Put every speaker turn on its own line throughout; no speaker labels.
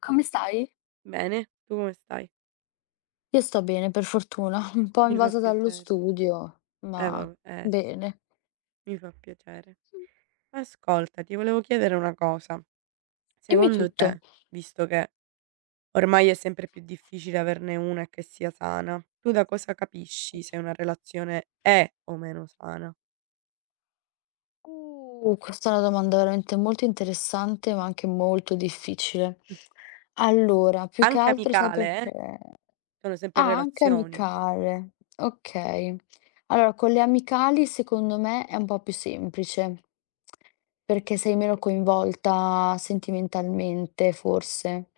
Come stai?
Bene, tu come stai?
Io sto bene, per fortuna, un po'
Mi fa
invasa dallo
piacere.
studio,
Eh
ma
vabbè, eh sì,
bene.
mi fa piacere. Ascolta, ti volevo chiedere una cosa.
Dimmi
Secondo
tutto.
te, visto che ormai è sempre più difficile averne una che sia sana, tu da cosa capisci se una relazione è o meno sana?
Questa è una domanda veramente molto interessante, ma anche molto difficile. Allora, più che
Anche
altro sai
amicale,
perché?
sono sempre
Ah, anche
relazioni.
amicale. Okay. Allora, con le amicali secondo me è un po' più semplice, perché sei meno coinvolta sentimentalmente forse.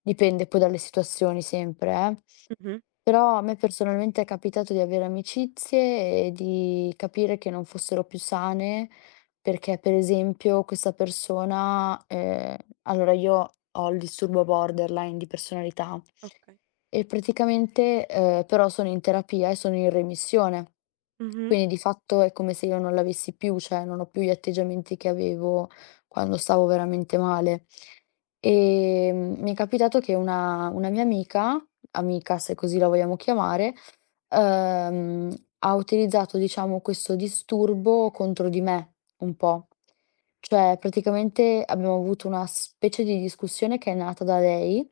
Dipende poi dalle situazioni sempre, eh.
Mh-mh,
Però a me personalmente è capitato di avere amicizie e di capire che non fossero più sane, perché per esempio questa persona, allora io ho il disturbo borderline di personalità
okay.
e praticamente, però sono in terapia e sono in remissione.
Mh-mh,
Quindi di fatto è come se io non l'avessi più, cioè non ho più gli atteggiamenti che avevo quando stavo veramente male. Mi è capitato che una mia amica amica, se così la vogliamo chiamare, ehm, ha utilizzato diciamo questo disturbo contro di me, un po'. Cioè praticamente abbiamo avuto una specie di discussione che è nata da lei.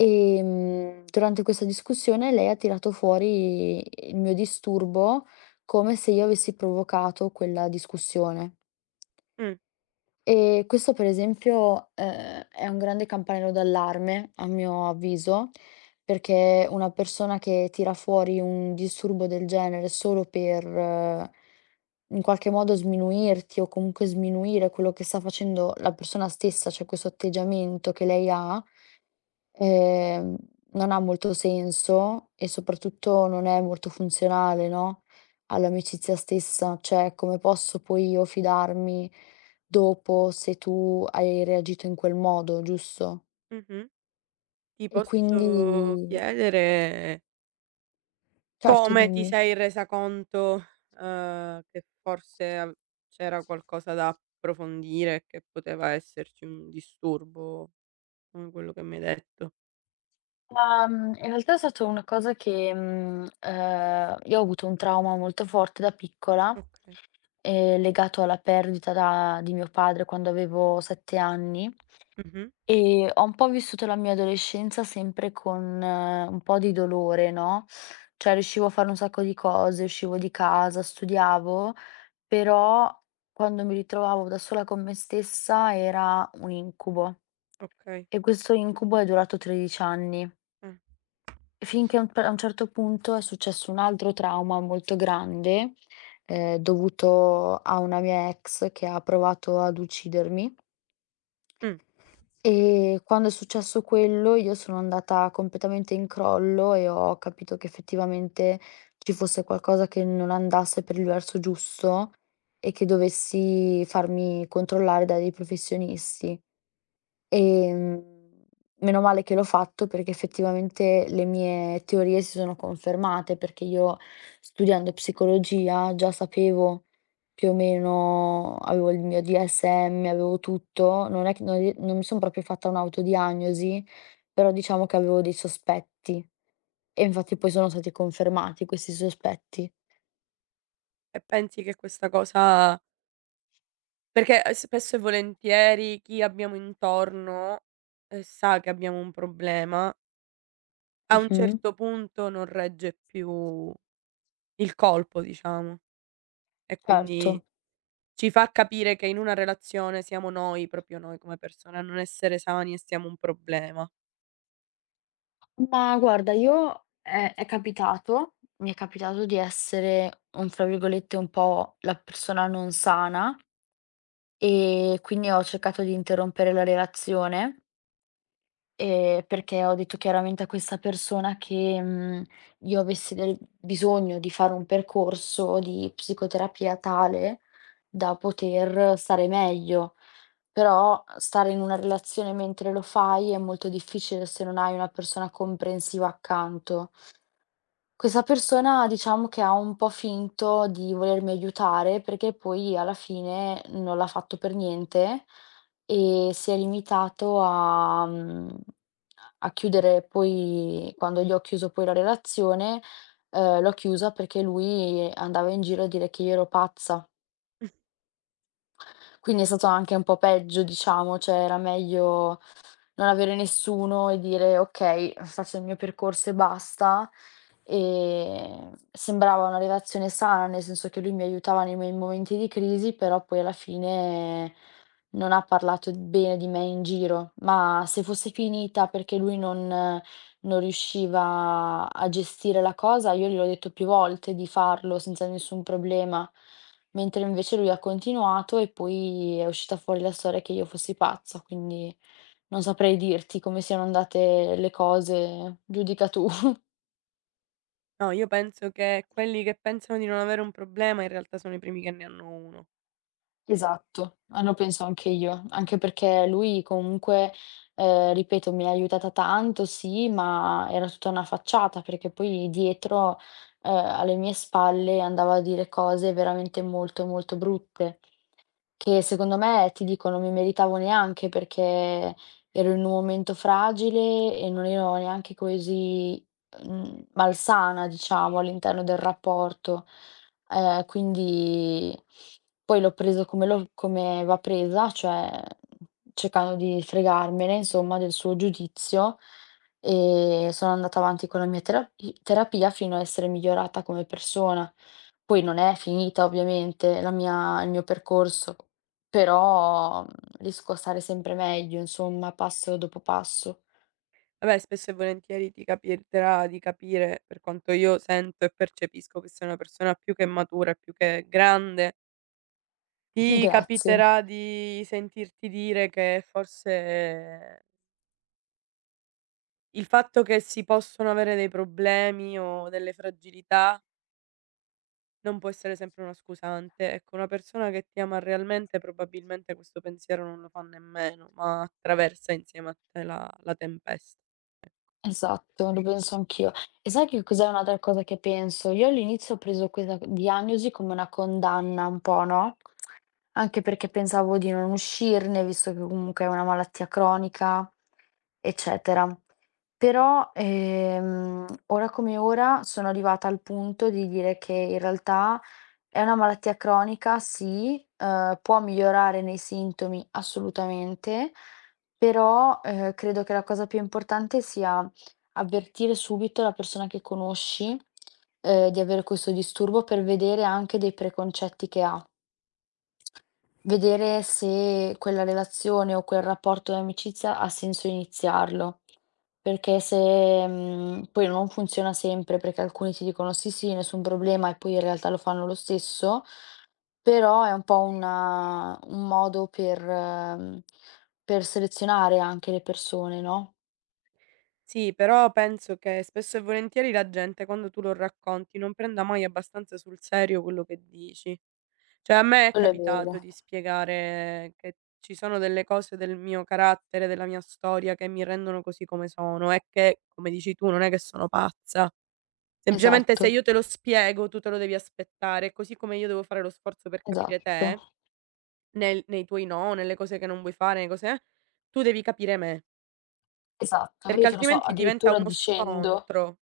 Durante questa discussione lei ha tirato fuori il mio disturbo come se io avessi provocato quella discussione.
mh,
Questo per esempio, è un grande campanello d'allarme, a mio avviso, perché una persona che tira fuori un disturbo del genere solo per in qualche modo sminuirti o comunque sminuire quello che sta facendo la persona stessa, cioè questo atteggiamento che lei ha, ehm, non ha molto senso e soprattutto non è molto funzionale, no, all'amicizia stessa. Cioè, come posso poi io fidarmi dopo se tu hai reagito in quel modo, giusto?
mh-mh. Ti
E quindi
posso chiedere,
certo,
come ti
dimmi.
sei resa conto, che forse av c'era qualcosa da approfondire e che poteva esserci un disturbo, come quello che mi hai detto?
Ma, in realtà è stata una cosa che, io ho avuto un trauma molto forte da piccola,
Okay.
legato alla perdita da di mio padre quando avevo 7 anni.
Mh-mh.
Ho un po' vissuto la mia adolescenza sempre con un po' di dolore, no, cioè riuscivo a fare un sacco di cose, uscivo di casa, studiavo, però quando mi ritrovavo da sola con me stessa era un incubo
Okay.
e questo incubo è durato 13 anni,
Eh.
finché a un certo punto è successo un altro trauma molto grande, dovuto a una mia ex che ha provato ad uccidermi.
Mh.
E quando è successo quello io sono andata completamente in crollo e ho capito che effettivamente ci fosse qualcosa che non andasse per il verso giusto e che dovessi farmi controllare da dei professionisti. Ehm, Meno male che l'ho fatto perché effettivamente le mie teorie si sono confermate, perché io studiando psicologia già sapevo, più o meno avevo il mio DSM, avevo tutto, non è che non mi son proprio fatta un'autodiagnosi, però diciamo che avevo dei sospetti e infatti poi sono stati confermati questi sospetti.
E pensi che questa cosa, perché, spesso e volentieri chi abbiamo intorno, sa che abbiamo un problema, a un
Mh-mh,
certo punto non regge più il colpo, diciamo, e quindi
certo.
ci fa capire che in una relazione siamo noi, proprio noi come persone, a non essere sani e siamo un problema.
Ma guarda, io è capitato mi è capitato di essere un fra virgolette, un po' la persona non sana, e quindi ho cercato di interrompere la relazione, perché ho detto chiaramente a questa persona che, io avessi del bisogno di fare un percorso di psicoterapia tale da poter stare meglio. Però stare in una relazione mentre lo fai è molto difficile se non hai una persona comprensiva accanto. Questa persona diciamo che ha un po' finto di volermi aiutare, perché poi alla fine non l'ha fatto per niente e si è limitato a chiudere poi quando gli ho chiuso poi la relazione, l'ho chiusa perché lui andava in giro a dire che io ero pazza. Quindi è stato anche un po' peggio diciamo, cioè era meglio non avere nessuno e dire: "Okay, faccio il mio percorso e basta." Sembrava una relazione sana, nel senso che lui mi aiutava nei miei momenti di crisi, però poi alla fine non ha parlato bene di me in giro. Ma se fosse finita perché lui non riusciva a gestire la cosa, io gliel'ho detto più volte di farlo senza nessun problema, mentre invece lui ha continuato e poi è uscita fuori la storia che io fossi pazza, quindi non saprei dirti come siano andate le cose, giudica tu.
No, io penso che quelli che pensano di non avere un problema in realtà sono i primi che ne hanno uno.
Esatto, a lo penso anche io, anche perché lui comunque, ripeto, mi ha aiutata tanto sì, ma era tutta una facciata, perché poi dietro, alle mie spalle andava a dire cose veramente molto, molto brutte. Che secondo me, ti dico, non mi meritavo neanche perché ero in un momento fragile e non ero neanche così, malsana, diciamo, all'interno del rapporto. Quindi poi l'ho preso come l'ho come va presa, cioè cercando di fregarmene insomma del suo giudizio, e sono andata avanti con la mia terapia fino a essere migliorata come persona. Poi non è finita ovviamente la mia il mio percorso. Però, riesco a stare sempre meglio, insomma, passo dopo passo.
Vabbè, spesso e volentieri ti capiterà di capire, per quanto io sento e percepisco che sei una persona più che matura e più che grande, ti
Grazie.
capiterà di sentirti dire che forse il fatto che si possono avere dei problemi o delle fragilità non può essere sempre una scusante. Ecco, una persona che ti ama realmente probabilmente questo pensiero non lo fa nemmeno, ma attraversa insieme a te la tempesta.
Esatto, lo penso anch'io. E sai che cos'è un'altra cosa che penso? Io all'inizio ho preso questa diagnosi come una condanna un po', no? Anche perché pensavo di non uscirne, visto che comunque è una malattia cronica, eccetera. Però, ora come ora sono arrivata al punto di dire che in realtà è una malattia cronica, sì, può migliorare nei sintomi assolutamente, però, credo che la cosa più importante sia avvertire subito la persona che conosci, di avere questo disturbo per vedere anche dei preconcetti che ha. Vedere se quella relazione o quel rapporto di amicizia ha senso iniziarlo, perché se, poi non funziona sempre, perché alcuni ti dicono: "Sì, sì, nessun problema", e poi in realtà lo fanno lo stesso, però è un po' una un modo per selezionare anche le persone, no.
Sì, però penso che spesso e volentieri la gente quando tu lo racconti non prenda mai abbastanza sul serio quello che dici. Cioè a me è
Quello è
capitato
vero.
di spiegare che ci sono delle cose del mio carattere, della mia storia che mi rendono così come sono e che, come dici tu, non è che sono pazza. Semplicemente se
Esatto,
io te lo spiego, tu te lo devi aspettare, così come io devo fare lo sforzo per capire
esatto,
te, nel nei tuoi, no, nelle cose che non vuoi fare, nelle cose, tu devi capire me,
esatto.
perché
Io te lo so
altrimenti diventa
addirittura
uno
dicendo
scontro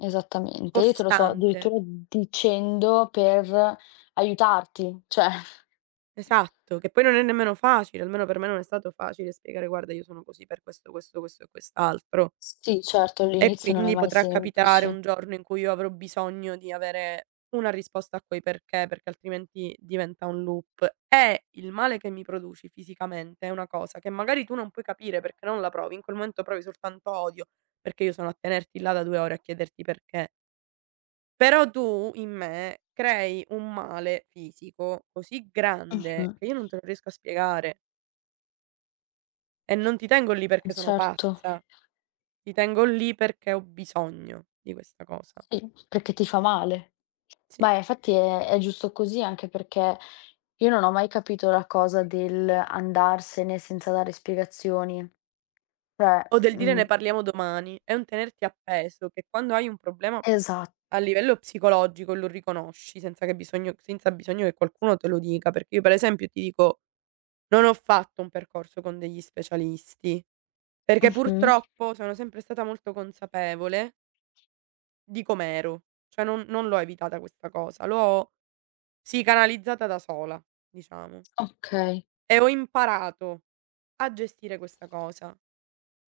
Esattamente, io te lo so
costante.
addirittura dicendo per aiutarti, cioè
Esatto, che poi non è nemmeno facile, almeno per me non è stato facile spiegare: "Guarda, io sono così per questo, questo, questo e quest'altro".
sì, certo,
E
all'inizio non è
quindi
mai
potrà capitare
semplice.
un giorno in cui io avrò bisogno di avere una risposta a quei perché, perché altrimenti diventa un loop. E il male che mi produci fisicamente è una cosa che magari tu non puoi capire perché non la provi, in quel momento provi soltanto odio, perché io sono a tenerti là da 2 ore a chiederti perché. Però tu in me crei un male fisico così grande
Mh-mh.
che io non te lo riesco a spiegare e non ti tengo lì
Eh
perché sono
certo,
pazza, ti tengo lì perché ho bisogno di questa cosa.
sì, perché ti fa male.
Sì.
Ma infatti è giusto così, anche perché io non ho mai capito la cosa del andarsene senza dare spiegazioni. Cioè,
O del dire: "Ne
mhmm
parliamo domani." È un tenerti appeso che quando hai un problema a
esatto.
livello psicologico e lo riconosci senza bisogno che qualcuno te lo dica, perché io per esempio ti dico, non ho fatto un percorso con degli specialisti, perché
Mh-mh.
purtroppo sono sempre stata molto consapevole di com'ero, cioè non l'ho evitata questa cosa, l'ho psicanalizzata da sola, diciamo,
Okay,
e ho imparato a gestire questa cosa.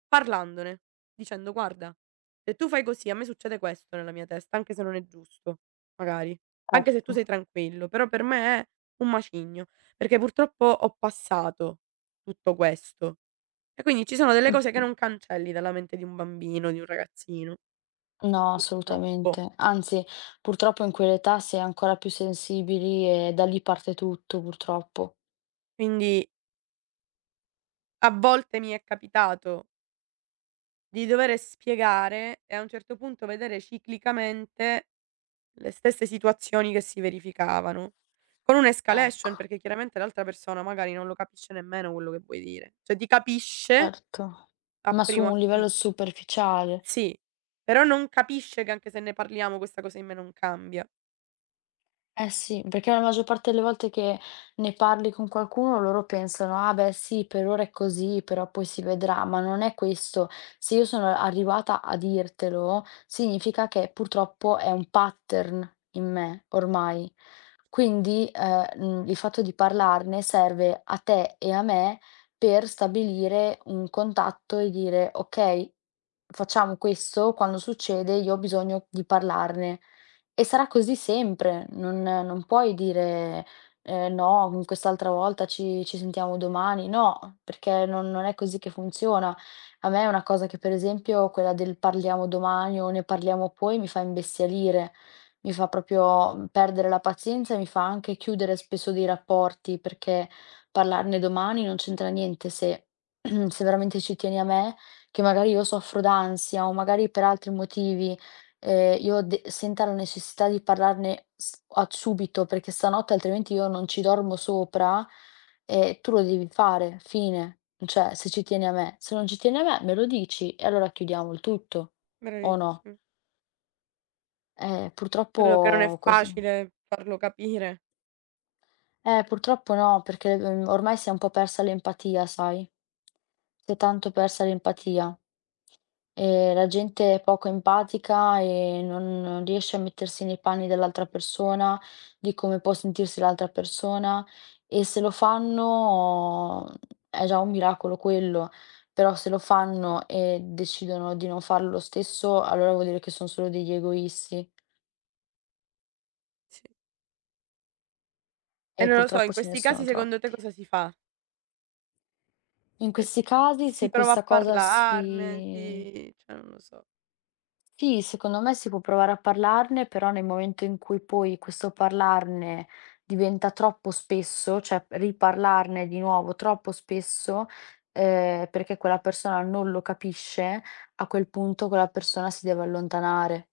Parlandone, dicendo: "Guarda, se tu fai così a me succede questo nella mia testa, anche se non è giusto, magari, anche se tu
certo.
sei tranquillo, però per me è un macigno, perché purtroppo ho passato tutto questo". E quindi ci sono delle cose che
Mh-mh.
non cancelli dalla mente di un bambino, di un ragazzino,
No,
purtroppo.
assolutamente. Anzi, purtroppo in quell'età si è ancora più sensibili e da lì parte tutto, purtroppo.
Quindi a volte mi è capitato di dover spiegare e a un certo punto vedere ciclicamente le stesse situazioni che si verificavano, con un'escalation,
Ecco,
perché chiaramente l'altra persona magari non lo capisce nemmeno quello che vuoi dire. Cioè ti capisce
certo.
a
Ma su
primo
un
acchi
livello superficiale.
sì, però non capisce che anche se ne parliamo questa cosa in me non cambia.
Eh sì, perché la maggior parte delle volte che ne parli con qualcuno loro pensano: "Ah beh sì, per ora è così, però poi si vedrà", ma non è questo. Se io sono arrivata a dirtelo, significa che purtroppo è un pattern in me ormai. Quindi, il fatto di parlarne serve a te e a me per stabilire un contatto e dire: "Okay, facciamo questo, quando succede io ho bisogno di parlarne." E sarà così sempre, non puoi dire: No, quest'altra volta ci sentiamo domani." No, perché non è così che funziona. A me è una cosa che per esempio quella del "parliamo domani" o "ne parliamo poi" mi fa imbestialire. Mi fa proprio, perdere la pazienza e mi fa anche chiudere spesso dei rapporti, perché parlarne domani non c'entra niente se se veramente ci tieni a me, che magari io soffro d'ansia o magari per altri motivi, io de senta la necessità di parlarne s a subito, perché stanotte altrimenti io non ci dormo sopra, e tu lo devi fare, fine. Cioè, se ci tieni a me. Se non ci tieni a me, me lo dici e allora chiudiamo il tutto, o no?
Bravissimo.
Eh,
Solo che non è
purtroppo ques
facile farlo capire.
Purtroppo no, perché, ormai si è un po' persa l'empatia, sai? Si è tanto persa l'empatia e la gente è poco empatica e non riesce a mettersi nei panni dell'altra persona, di come può sentirsi l'altra persona e se lo fanno, è già un miracolo quello, però se lo fanno e decidono di non farlo lo stesso, allora vuol dire che son solo degli egoisti
Sì. E
e
non lo so, in
purtroppo ce ne
questi casi
sono
secondo te
troppi.
cosa si fa?
In
Cioè
questi casi
si
se
prova a
questa cosa
parlarne,
si
si, cioè non lo so.
Sì, secondo me si può provare a parlarne, però nel momento in cui poi questo parlarne diventa troppo spesso, cioè riparlarne di nuovo troppo spesso, perché quella persona non lo capisce, a quel punto quella persona si deve allontanare,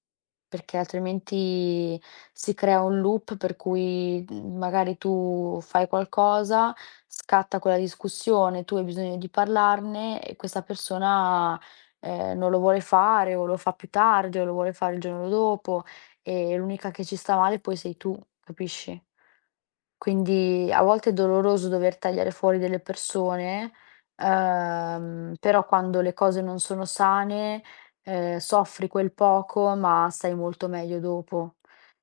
perché altrimenti si crea un loop per cui, magari tu fai qualcosa, scatta quella discussione, tu hai bisogno di parlarne e questa persona non lo vuole fare o lo fa più tardi o lo vuole fare il giorno dopo, e l'unica che ci sta male poi sei tu, capisci? Quindi a volte è doloroso dover tagliare fuori delle persone, però quando le cose non sono sane, soffri quel poco, ma stai molto meglio dopo.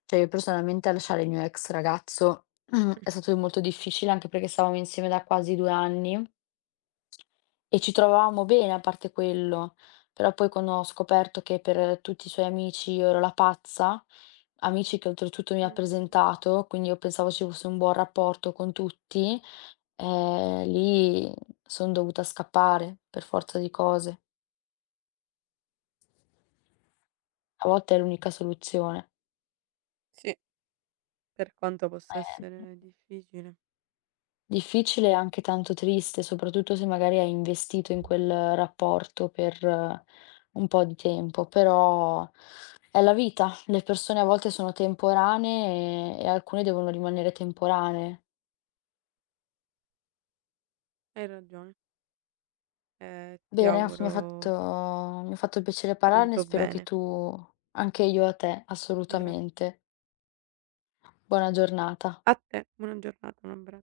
Cioè io personalmente a lasciare il mio ex ragazzo è stato molto difficile, anche perché stavamo insieme da quasi 2 anni e ci trovavamo bene a parte quello, però poi quando ho scoperto che per tutti i suoi amici io ero la pazza, amici che oltretutto mi ha
Mh,
presentato, quindi io pensavo ci fosse un buon rapporto con tutti, lì son dovuta scappare per forza di cose. A volte è l'unica soluzione.
sì. Per quanto possa
Eh.
essere difficile.
Difficile e anche tanto triste, soprattutto se magari hai investito in quel rapporto per un po' di tempo, però è la vita. Le persone a volte sono temporanee e alcune devono rimanere temporanee.
Hai ragione. E ti
Bene, f mi
auguro
ha fatto mi ha fatto piacere parlarne,
tanto
spero che
bene.
tu. Anche io a te,
Gra
assolutamente. Buona giornata.
A te, buona giornata, un abbra